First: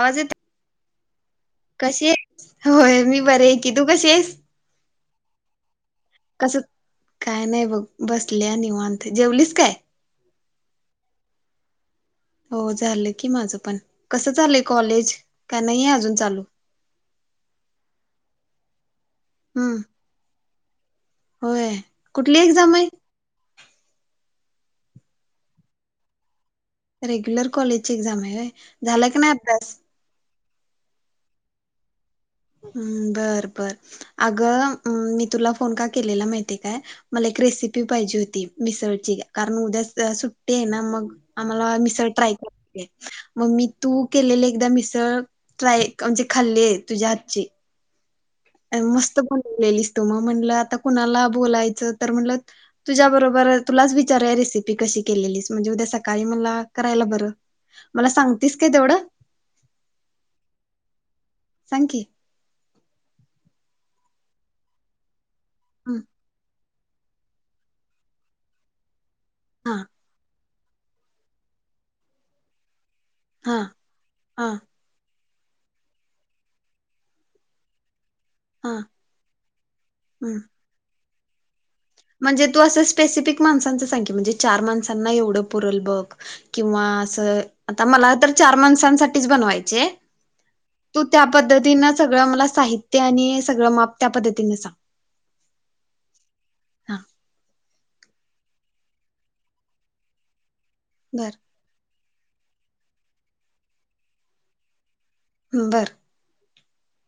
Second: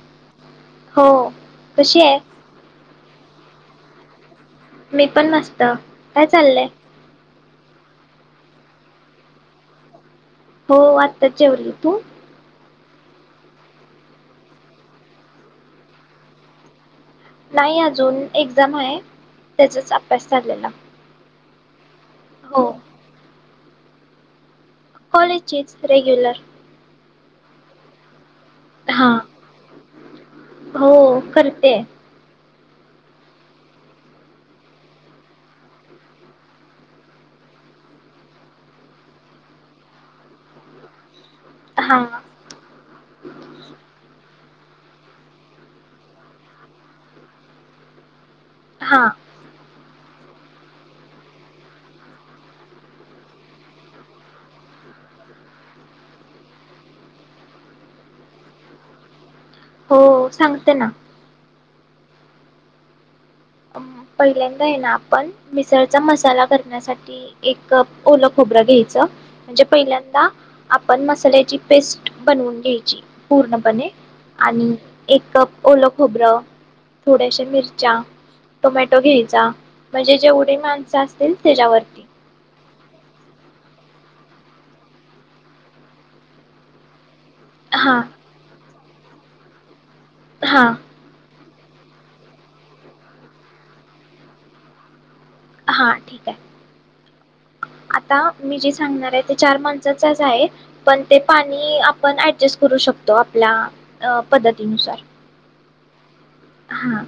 आवाज येत होओ कशी हे होय मी बरी. कि तू कशीे आहेस? मी पण मस्त. काय कसं चाललंय काय नाही बघ. बसल्या निवांत जेवलीस काय. हो आताच जेवली तू? हो झालं की माझं पण कस चाललंय कॉलेज, का नही अजून चालू. नाही अजून एक्झाम आहे. हम्म त्याचाच अभ्यास चाललय ना. होय. कुठली एक्झाम आहे. कॉलेजचीच रेग्युलर. रेग्युलर कॉलेज ची एक्झाम हाय? झाला हां की नाही अभ्यास? हो करतेय. हम् बर बर, अगं, मी तुला फोन का केलेला माहितीेय काय, मला एक रेसिपी पाहिजे होती मिसळची कारण उद्या सुट्टी आहे ना मग आम्हाला हां मिसळ ट्राय, [unintelligible] मग मी तू केलेले एकदा मिसळ ट्राय, म्हणजे खाल्ले तुझ्यात ची. अं हां मस्त बनवलेली. त मं म्हणलं आता कुणाला बोलायचं, तर म्हणलं तुझ्या बरोबर तुलाच विचारुया रेसिपी कशी केलेलीस? म्हणजे उद्या सकाळी मला करायला बरं. मला सांगतीस काय तेवढं? हो सांगते ना. सांग की. पहिल्यांदा आहे ना आपण मिसळचा हं, मसाला क ण्या साठी एक कप ओलं खोबरं घ्यायचं. म्हणजे हा पहिल्यांदा आपण मसाल्याची पेस्ट बनवून घ्यायची. हा पूर्णपणे हा आणि एक कप ओलं खोबरं थोड्याश्या मिरच्या हा टोमॅटो घ्यायचा म्हणजे हम्म जेवढी माणसं अस तील तेज्यावर म्हणजे तू असं स्पेसिफिक माणसांचं सांग की, म्हणजे चार माणसांना एवढं पुरल बघ किंवा अस आता हां मला तर चार माणसां साठीच बनवायचिये. हां तु त्या पद्धतीन सगळं मला साहित्य आणि सगळं माप त्या पद्धतीन सांग. हा ठीक हाय. हा. आता मी जे सांगणार आहे ते चार माणसा माणसांचच आहे. पण ते बर पाणी आप पण ऍडजस्ट करू शकतो आपल्या अ पद्धतीनुसार. हम्म बर. हा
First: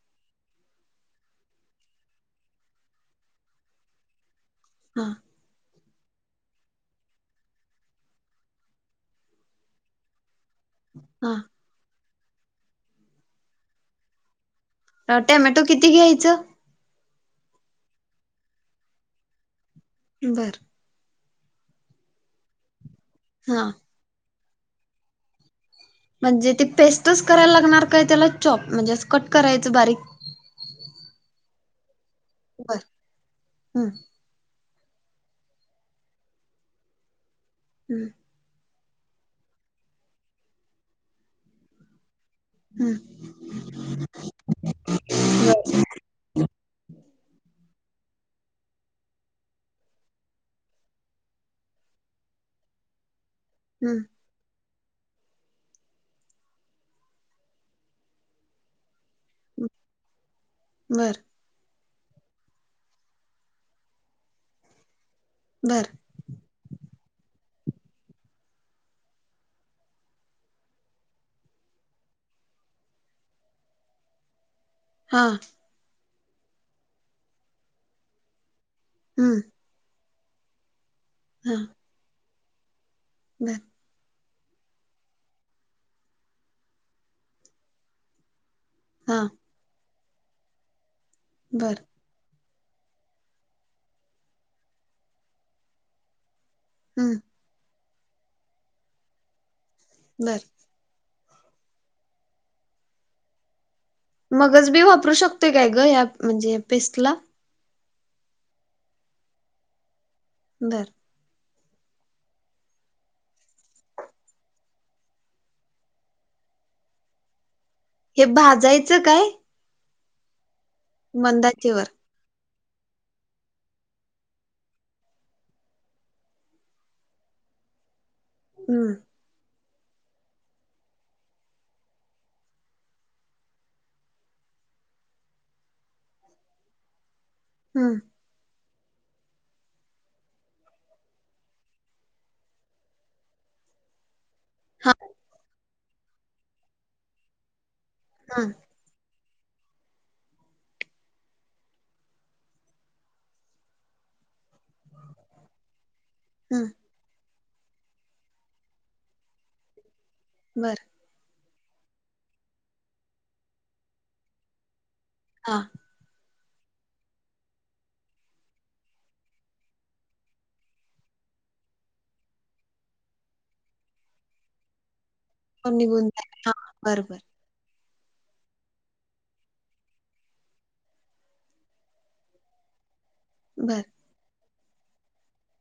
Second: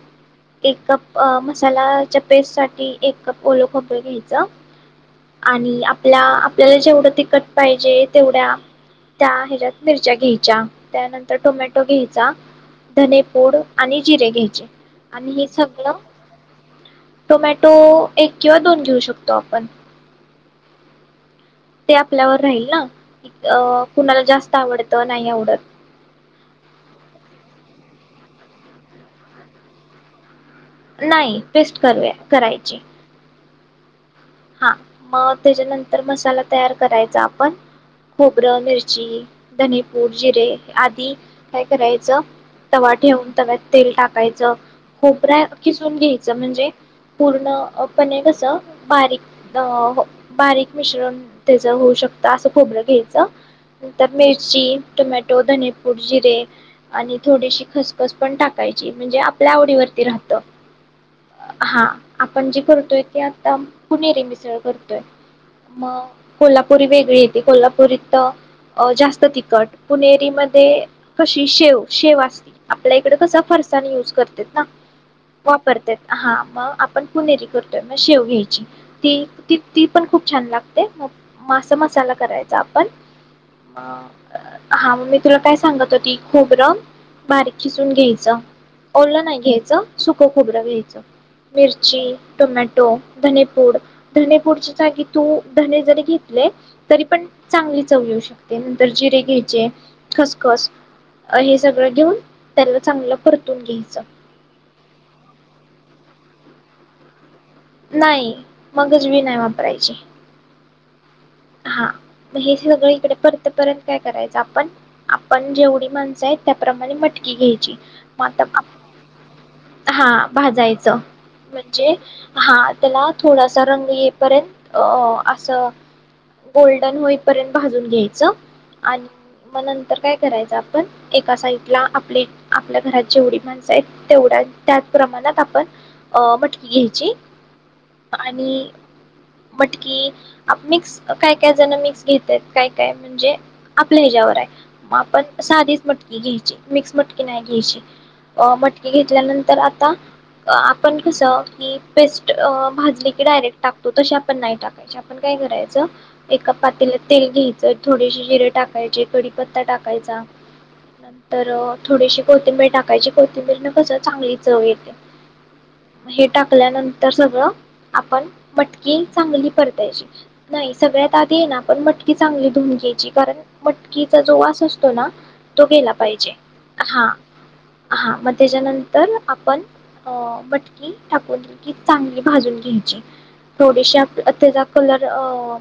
एक कप मसालाच्या पेस्ट साठी एक कप ओल खोबर घ्यायचं. हा आणि आप ला आपल्याला जेवढं तिखट पाहिजे, तेवढ्या त्या ह्याच्यात मिरच्या घ्याय च्या, त्यानंतर टोमॅटो घेय चा धने पुड आणि जिरे घ्यायचे. आ आणि हे टॅमॅटो किती सगळं घ्यायचं. टोमॅटो एक किंवा दोन घेऊ शकतो आपण. बरं. ते आपल्यावर राहील ना. अ हा कुणाला जास्तं. आवडतं नाही आवडत. म्हणजे ती पेस्टच करायला लागणार काय त्याला चॉप म्हणजे कट करायचं बारीक? नाही पेस्ट करूया. बर करायचे. हम्म. हा मग त्याच्यानंतर मसाला तयार करायचा. पण हम्म खोबरं मिरची. जि धनेपूड जिरे आदी काय करायचं. तवा हम्म ठेवून तव्यात तेल टाकायचं खोबर हम्म खिसून घ्यायचं म्हणजे पूर्ण अप- पनीर कसं बारीक. अ हो बारीक मिश्रण त्याच होऊ शकतं असं खोबरं घ्यायचं. नंतर मिरची. टोमॅटो धनेपूड जिरे आणि थोडीशी खसखस पण टाकायची. म्हणजे आपल्या हम्म. आवडीवरती राहत, बर हा. आपण जी करतोय ती आता पुणेरे मिसळ करतोय. बर मग कोल्हापुरी वेगळी ये कोल्हापूर इथ जास्त तिखट पुणेरीमध्ये कशी शेव, शेव असते आपल्या इकडे कसं, फरसाण युज्व करतेत ना. हा वापरतेत. हा मग आपण पुणेरी करतोय मग शेव घ्यायची. हम्म [unintelligible] पण खूप छान लागत ते मग हा मास मसाला करायचा [unintelligible] बर हा. हा मगं मी तुला काय सांगत होती, खोबरं बारीक खिसुन घ्यायचं., हा ओलं नाही घ्यायचं. सुक खोबर घ्यायच., बर मिर्ची. टोमॅटो धने पुड धने च्या जागी तू धने जरी घे ले तरी हम्म पण चांगली चव येऊ शकते. नंतर जिरे घ्यायचे बर खस खस अ हे सगळं घेऊन त्याला चांगलं परतून घ्यायचं. मगज बी वापरू शकतोय काय ग या म्हणजे या पेस्टला नाही मगजबी नाही वापरायची. बर हा मग हे सगळं इकडे परतेपर्यंत काय करायचं आपण, आपण जेवढी माणसं आहेत त्याप्रमाणे मटकी घ्यायची. हे मग आता भाजायचं काय? हा भाजाय च मंदाचेवर म्हणजे हा त्याला थोडासा रंग येइपर्यंत अअ असं गोल्डन होईपर्यंत भाजून घ्यायचं. हम्म आणि म नं तर काय करायचं आपण एका साईडला आपली आपल्या घरात जेवढी माणसं आहेत. तेवढ्या त्या प्रमाणात आपण अ मटकी घ्यायची. हम्म आणि मटकी आप मिक्स काय काय जण मिक्स घेतात. काय काय म्हणजे आपल्या ह्याच्यावर हाय. हा मग आपण साधीच मटकी घ्यायची मिक्स मटकी नाय घ्यायची. हा अ मटकी घेतल्यानं तर आता आपण कसं की पेस्ट भाजली की डायरेक्ट टाकतो तशी आपण नाय टाकायची आपण काय करायचं. एका हम्म पातीलात तेल घ्येय त्यात थोडेसे जिरे टाकायचे. कडीपत्ता टाकायचा. बर तर थोडीशी कोथिंबीर टाकायची. कोथिंबीर न कसं चांगली चव येते. हा हे टाकल्यानंतर सगळं आपण मटकी चांगली परतायची नाही सगळ्यात आधी ये ना पण मटकी चांगली धुवून घायची. कारण मटकीचा जो वास असतो ना तो गेला निघुन पाहिजे. काय [unintelligible] हा बरोबर हा मग त्याच्यानंतर आपण अ मटकी टाकून दिली की चांगली भाजून घ्यायची. बर थोडीशे आप तेज्यात कलर अ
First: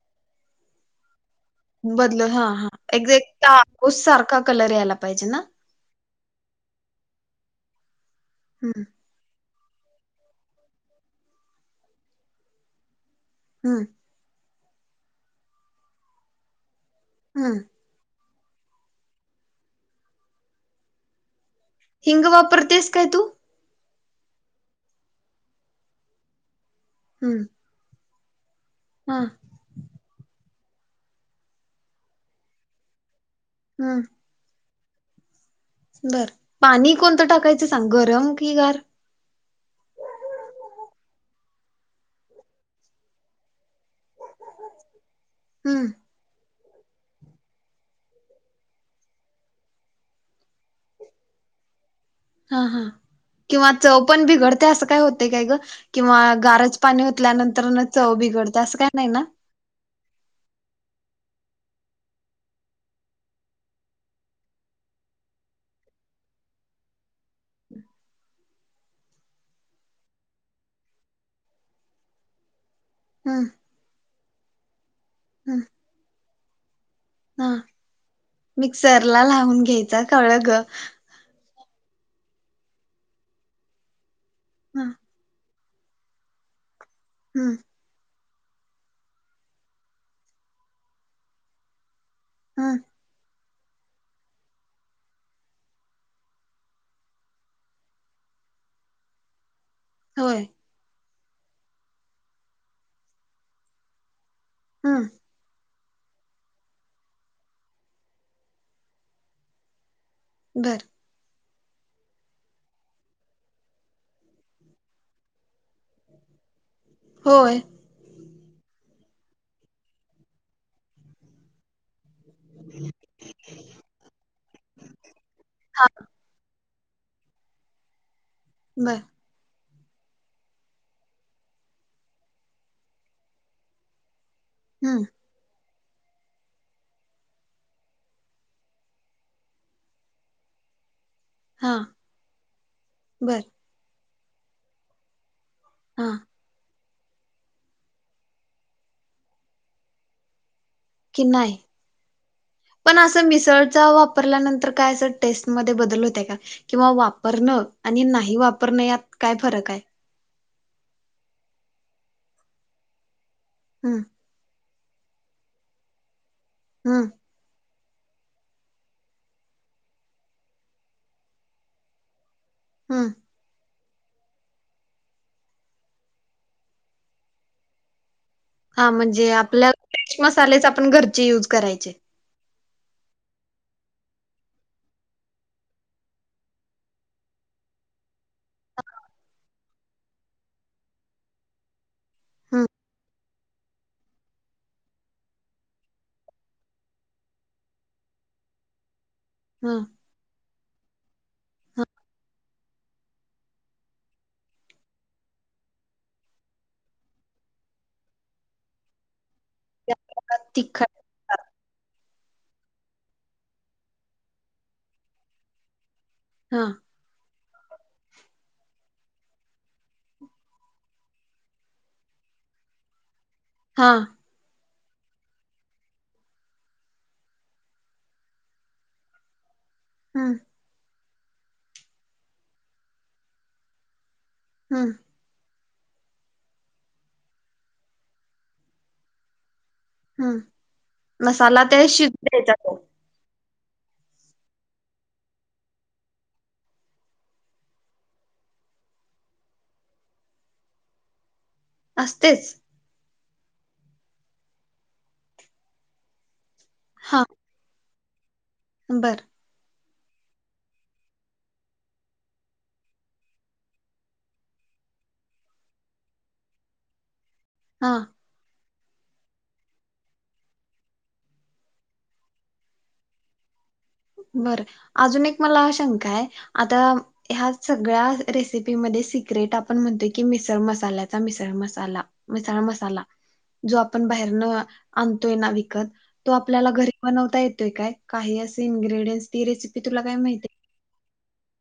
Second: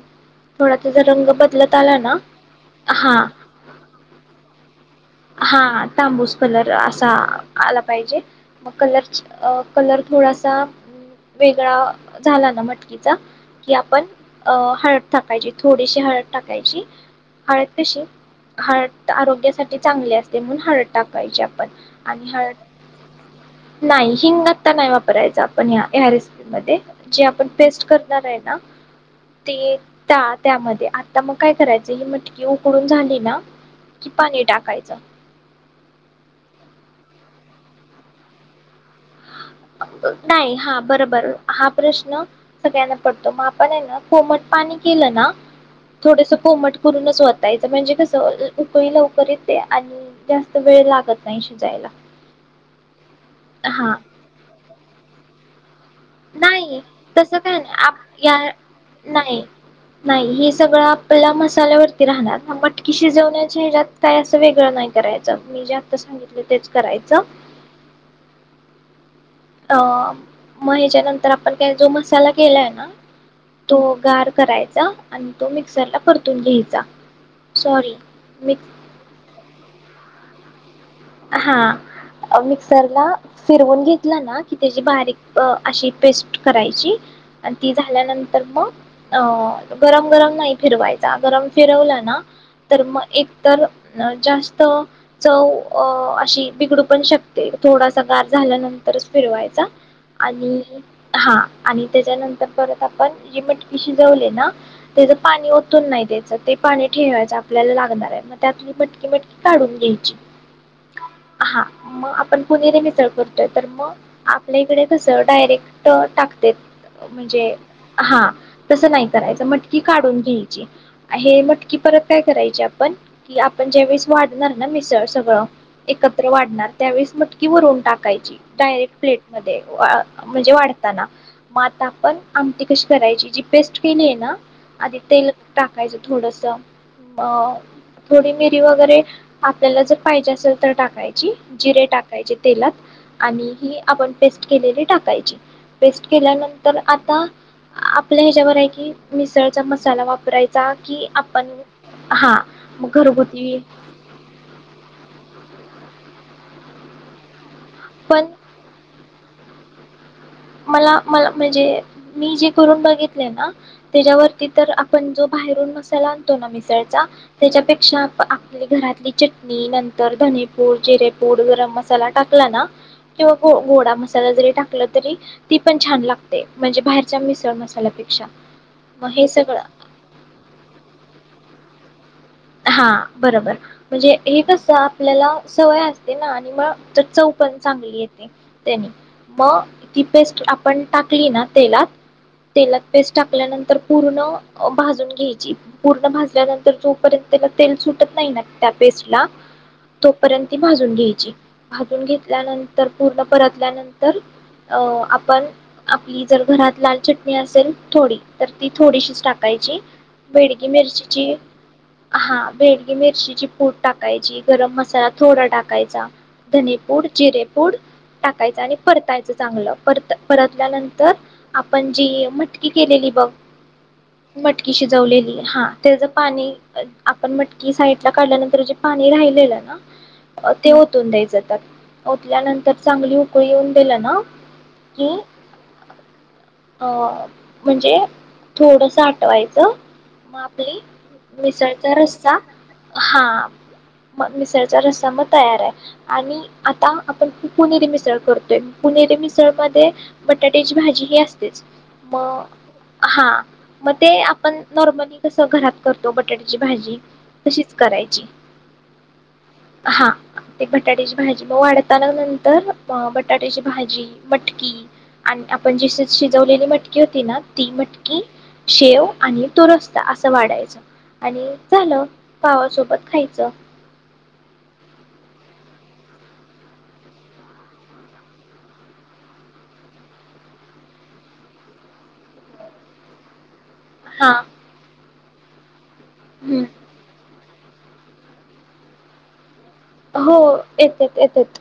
थोडा तुझ रंग बद बदलत हा हा एक्झॅक्ट ताबूस सारखा कलर यायला पाहिजे ना हा तांबूस कलर असा आला पाहिजे. मग हम्म कलरची अ कलर थोडासा वेगळा झाला ना मटकीत की हम्म आपण अ हळद टाकायची थोडीशी हळद टाकायची हम्म आतेशी हार्ट आरोग्यासाठी चांगले असते म्हणून हळद टाकायची आपण हिंग आणि हळद वापरतेस काय तू नाही हिंगत्ता नाही वापरायचा आपण ह ह्या रेसिपीमध्येध्ये जे हम्म आपण पेस्ट करो आहे ना हा ते ट त्यामध्ये आता मग काय करायचं ही मटकी उकडून झाली ना हम्म कि पाणी टाकायचं अच्छ बर पाणी कोणतं टाकायचं सांग गरम कि गार नाही हा बरोबर हा प्रश्न सगळ्यांना पडतो मग पण आहे ना कोमट पाणी केलं ना हम्म थोडस कोमट करूनच वतायचं म्हणजे कसं उकळी लवकर येत ते आणि जास्त वेळ लागत नाही शिजायला हा हा किंवा हा चव पण बी घडत ते असं काय होतय काय ग किंवा गारज नाही पाणी तस काय ओतल्यानंतर न चव नाही या बिघडते असं काय ना? नाही नाही हे सगळं पला मसाल्यावरती राहणार मटकी शिजवण्याचे हच्यात काय असं वेगळं नाही करायचं मी जे आता सांगितलं तेच करायच अ मग ह्याच्या नंतर आपण काय जो मसाला केलाय ना हम्म तो गार करायचं आणि तो हम्म मिक्सरला पडतो घ्यायचा हा सॉरी मी मिक्सरला लावून घ्यायच कळग हा मिक्सरला फिरवून घेत ला ना की तेची हम्म बारीक अशी पेस्ट करायची हम्म ती झाल्यानंतर तर मग गरम गरम नाही फिरवायचा गरम फिरवला ना हम्म तर मग एक तर जास्त चव अ अशी बिघडू पण शकते थोडासा गार झाल्यानंतरच फिरवायचा. होय आणि. हा आणि त्याच्यानंतर परत आपण ही मटकी शिजवले ना. हम्म तेज पाणी ओ ओतून नाही द्यायचं ते पाणी ठेवायचं आपल्याला लागणार आहे मग त्यातली मटकी मटकी काढून घ्यायची. घर. हा मग आपणपुणेरी मिसळ करतोय तर मग आपल्या इकडे कस डायरेक्ट टाकतय. म्हणजे, होय हा. तस नाही करायच मटकी काढून घ्यायची, हे मटकी परत काय करायची आपण कि आपण ज्या वेळेस वाढणार ना मिसळ सगळं. एकत्र वाड त्यावेळेस मटकी भरून टाकायची. डायरेक्ट बर प्लेटमध्ये. म्हणजे वाढताना म आता आपण आमटी कशी करायची जी पेस्ट केली आहेना. आदि हम्म तेल. टाकायच थोडस आ थोडी मिरी वगैरे आपल्याला जर पाहिजे अस नंतर टाकाय जी, हा जिरे टाकायचे तेलात बर आणि ही आपण पेस्ट केलेली टाकायची. हा पेस्ट केल्यानंतर आता आता आपल्या ह्याच्यावर आहे, कि मिसळचा मसाला वापरायचा. की कि आपण नाय, हा मग पण अस घरगुती मिसळ वापरल्यानंतर काय अस टेस्ट मध्ये बदल होत काय किंवा वापरण. आणि पण नाही वापरणे यात काय फरक आहे. मला मला म्हणजे मी जे करून बघित [unintelligible] हम्म त्याच्यावरती तर पण जो बाहेरून मसाला आण आणतो मिसळचा हम्म त्याच्यापे त्यापेक्षा आपली घरातली चटणी नंतर धनेपूड, जिरेपूड, गरम मसाला टाक टाकला ना, हम्म किंवा गोडा मसाला जरी टाकलत. तरी ती पण छान लागते म्हणजे बाहेरच्या मिसळ मसाल्यापेक्षा. हा मग हे म्हणजे सगळं आपल्या मसालेच आपण घरचे युज करायचे. हा बरोबर म्हणजे हे कस आपल्याला सवय असते ना आणि मग तर चव पण चांगली येते त्यानी मग ती पेस्ट आपण टाकली ना तेलात हम्म तेलात पेस्ट टाकल्यानंतर पूर्ण भाजून घ्यायची पूर्ण भाजल्यानंतर तोपर्यंत त्याला तेल सुटत नाही ना त्या पेस्ट ला हम्म तोपर्यंत भाजून घ्यायची भाजून घेतल्यानंतर पूर्ण परतल्यानंतर अ आपण आपली जर घरात लाल चटणी असेल थोडी तर ती थोडीशी स्टा टाकायची त्या बेडगी तिखट मिरचीची हा बेडगी मिरचीची पूड टाकायची गरम मसाला थोडा टाकायचा हा धनीपूर जिरे ूड टाकायचं आणि परतायचं चांगलं परत परतल्यानंतर आपण जी मटकी केलेली बघ हा मटकी शिजवलेली हा त्याच पाणी आपण मटकी साईडला काढल्यानंतर जे पाणी राहिलेलं हम्म ना ते व त द्याय जातात ओतल्यानंतर चांगली उकळी येऊन दिला ना हम्म की अ म्हणजे थोडस आटवायचं हम्म मापली मसाला ते विसरायचा शिजू रस्ता द्यायचा तो हा आ म मिसळचा रस्सा म तयार आय आणि आता आपण पुनेरी मिसळ करतोय पुनेरी मिसळ मध्ये बटाट्याची भाजी ही असते तेच मग असतेच हा मग ते आपण नॉर्मली कसं घरात करतो बटाट्या भाजी तशीच करायची ं बर हा ते बटाट्याची भाजी मग वाढताना नंतर बटाट्याची भाजी मटकी आणि आपण जी शिजवलेली मटकी होती ना ती हा मटकी शेव आणि तुरस्ता असं वाढायच आणि झालं पावासोबत खायचं बर अजून एक मला शंका हाय आता ह्या सगळ्या रेसिपीमध्ये सिक्रेट आपण म्हणतोय की मिसळ मसाल्याचा मिसळ मसाला मिसळ मसाला जो आपण हा बाहेरनं आणतोय ना विकत तो हम्म आपल्याला घरी बनवता येत ते काय काही अस इन्ग्रेडियंस ती रेसिपी हो येत येत. येत.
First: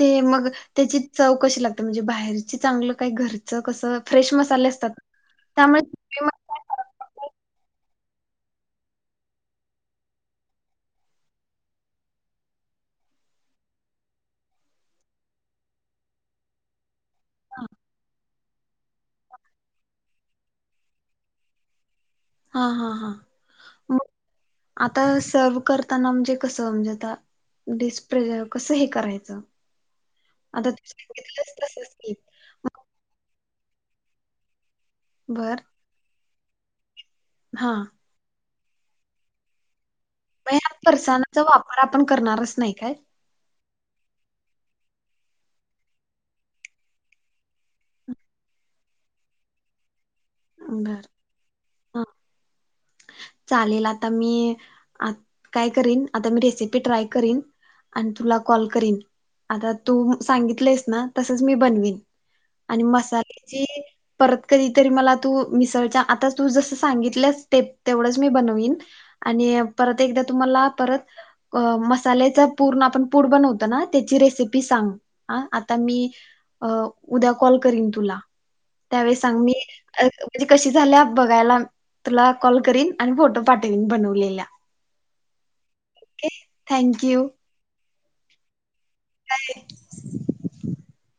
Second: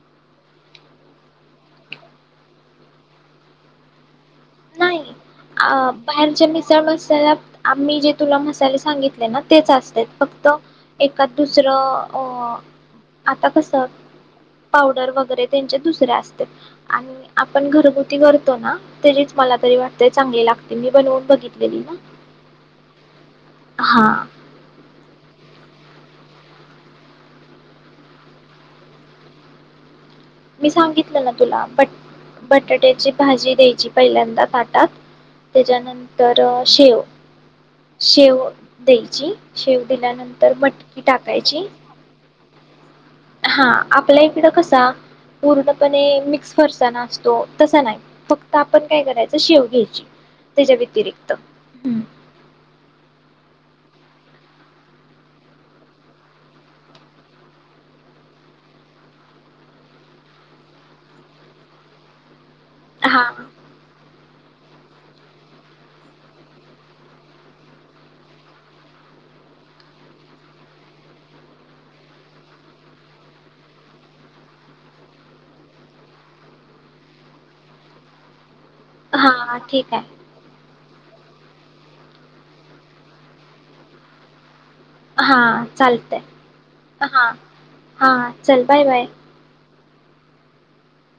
ते मग त्याची चव कशी लागते म्हणजे बाहेरची चांगलं काय घरचं कसं फ्रेश मसाले असतात. नाही अ त्यामुळे बाहेरच्या मिसळ मसाल्यात आम्ही जे तुला मसाले सांगितले ना तेच असत्यात फक्त एखाद दुसरं, अ आता कस पावडर वगैरे त्यांचे दुसरे असत्यात आणि आपण घरगुती करतो ना,. तेजीच मला तरी वाटतेय चांगली लागते मी बनवून बघितलेली ना. हा हा हा मगं हा आता सर्व. करताना म्हणजे कस म्हणजे आता डीसप्रेर कस हे करायचं. मी आता तू सांगितलं ना सांगितलंस तुला ब तसच की बटाट्याची भाजी द्यायची जी पहिल्यांदा. बर तेच्या नंतर तर शिव,. हा मग शेव. दहीची शेव, केल्या नंतर ह्या मटकी फरसाणाचा टाकायची वापर आपण करणारच नाही काय हा आपल्या ही तिथ कसां? पूर्णपणे मिक्स फरसाना असतो तसा नाय फक्त आपण काय करायचं शेव घ्यायचं त्याच्या बर. व्यतिरिक्त चालेल आता मी आत काय करीन आता, मी रेसिपी ट्राय करीन, आणि तुला कॉल करीन, आता तू सांगितलंयस ना तसच मी बनवीन. आणि हा मसाल्याची परत कधी तरी मला तू मिसळच्या आता तू जस सांगितल्यास ते तेवढंच मी बनवीन आणि परत एकदा तुम्हाला, परत मसाल्याचा पूर्ण आपण पूर बनवतो., ना त्याची रेसिपी सांग अ आता मी उद्या कॉल करीन तुला. त्यावेळेस सांग मी हा ठीक अ आहे म्हणजे कशी. झाल्या बघायला तुला कॉल करीन आणि फोटो पाठविन बनवलेल्या हा चालतयं ओके थँक हा. यू. हा चल बाय बाय. [unintelligible]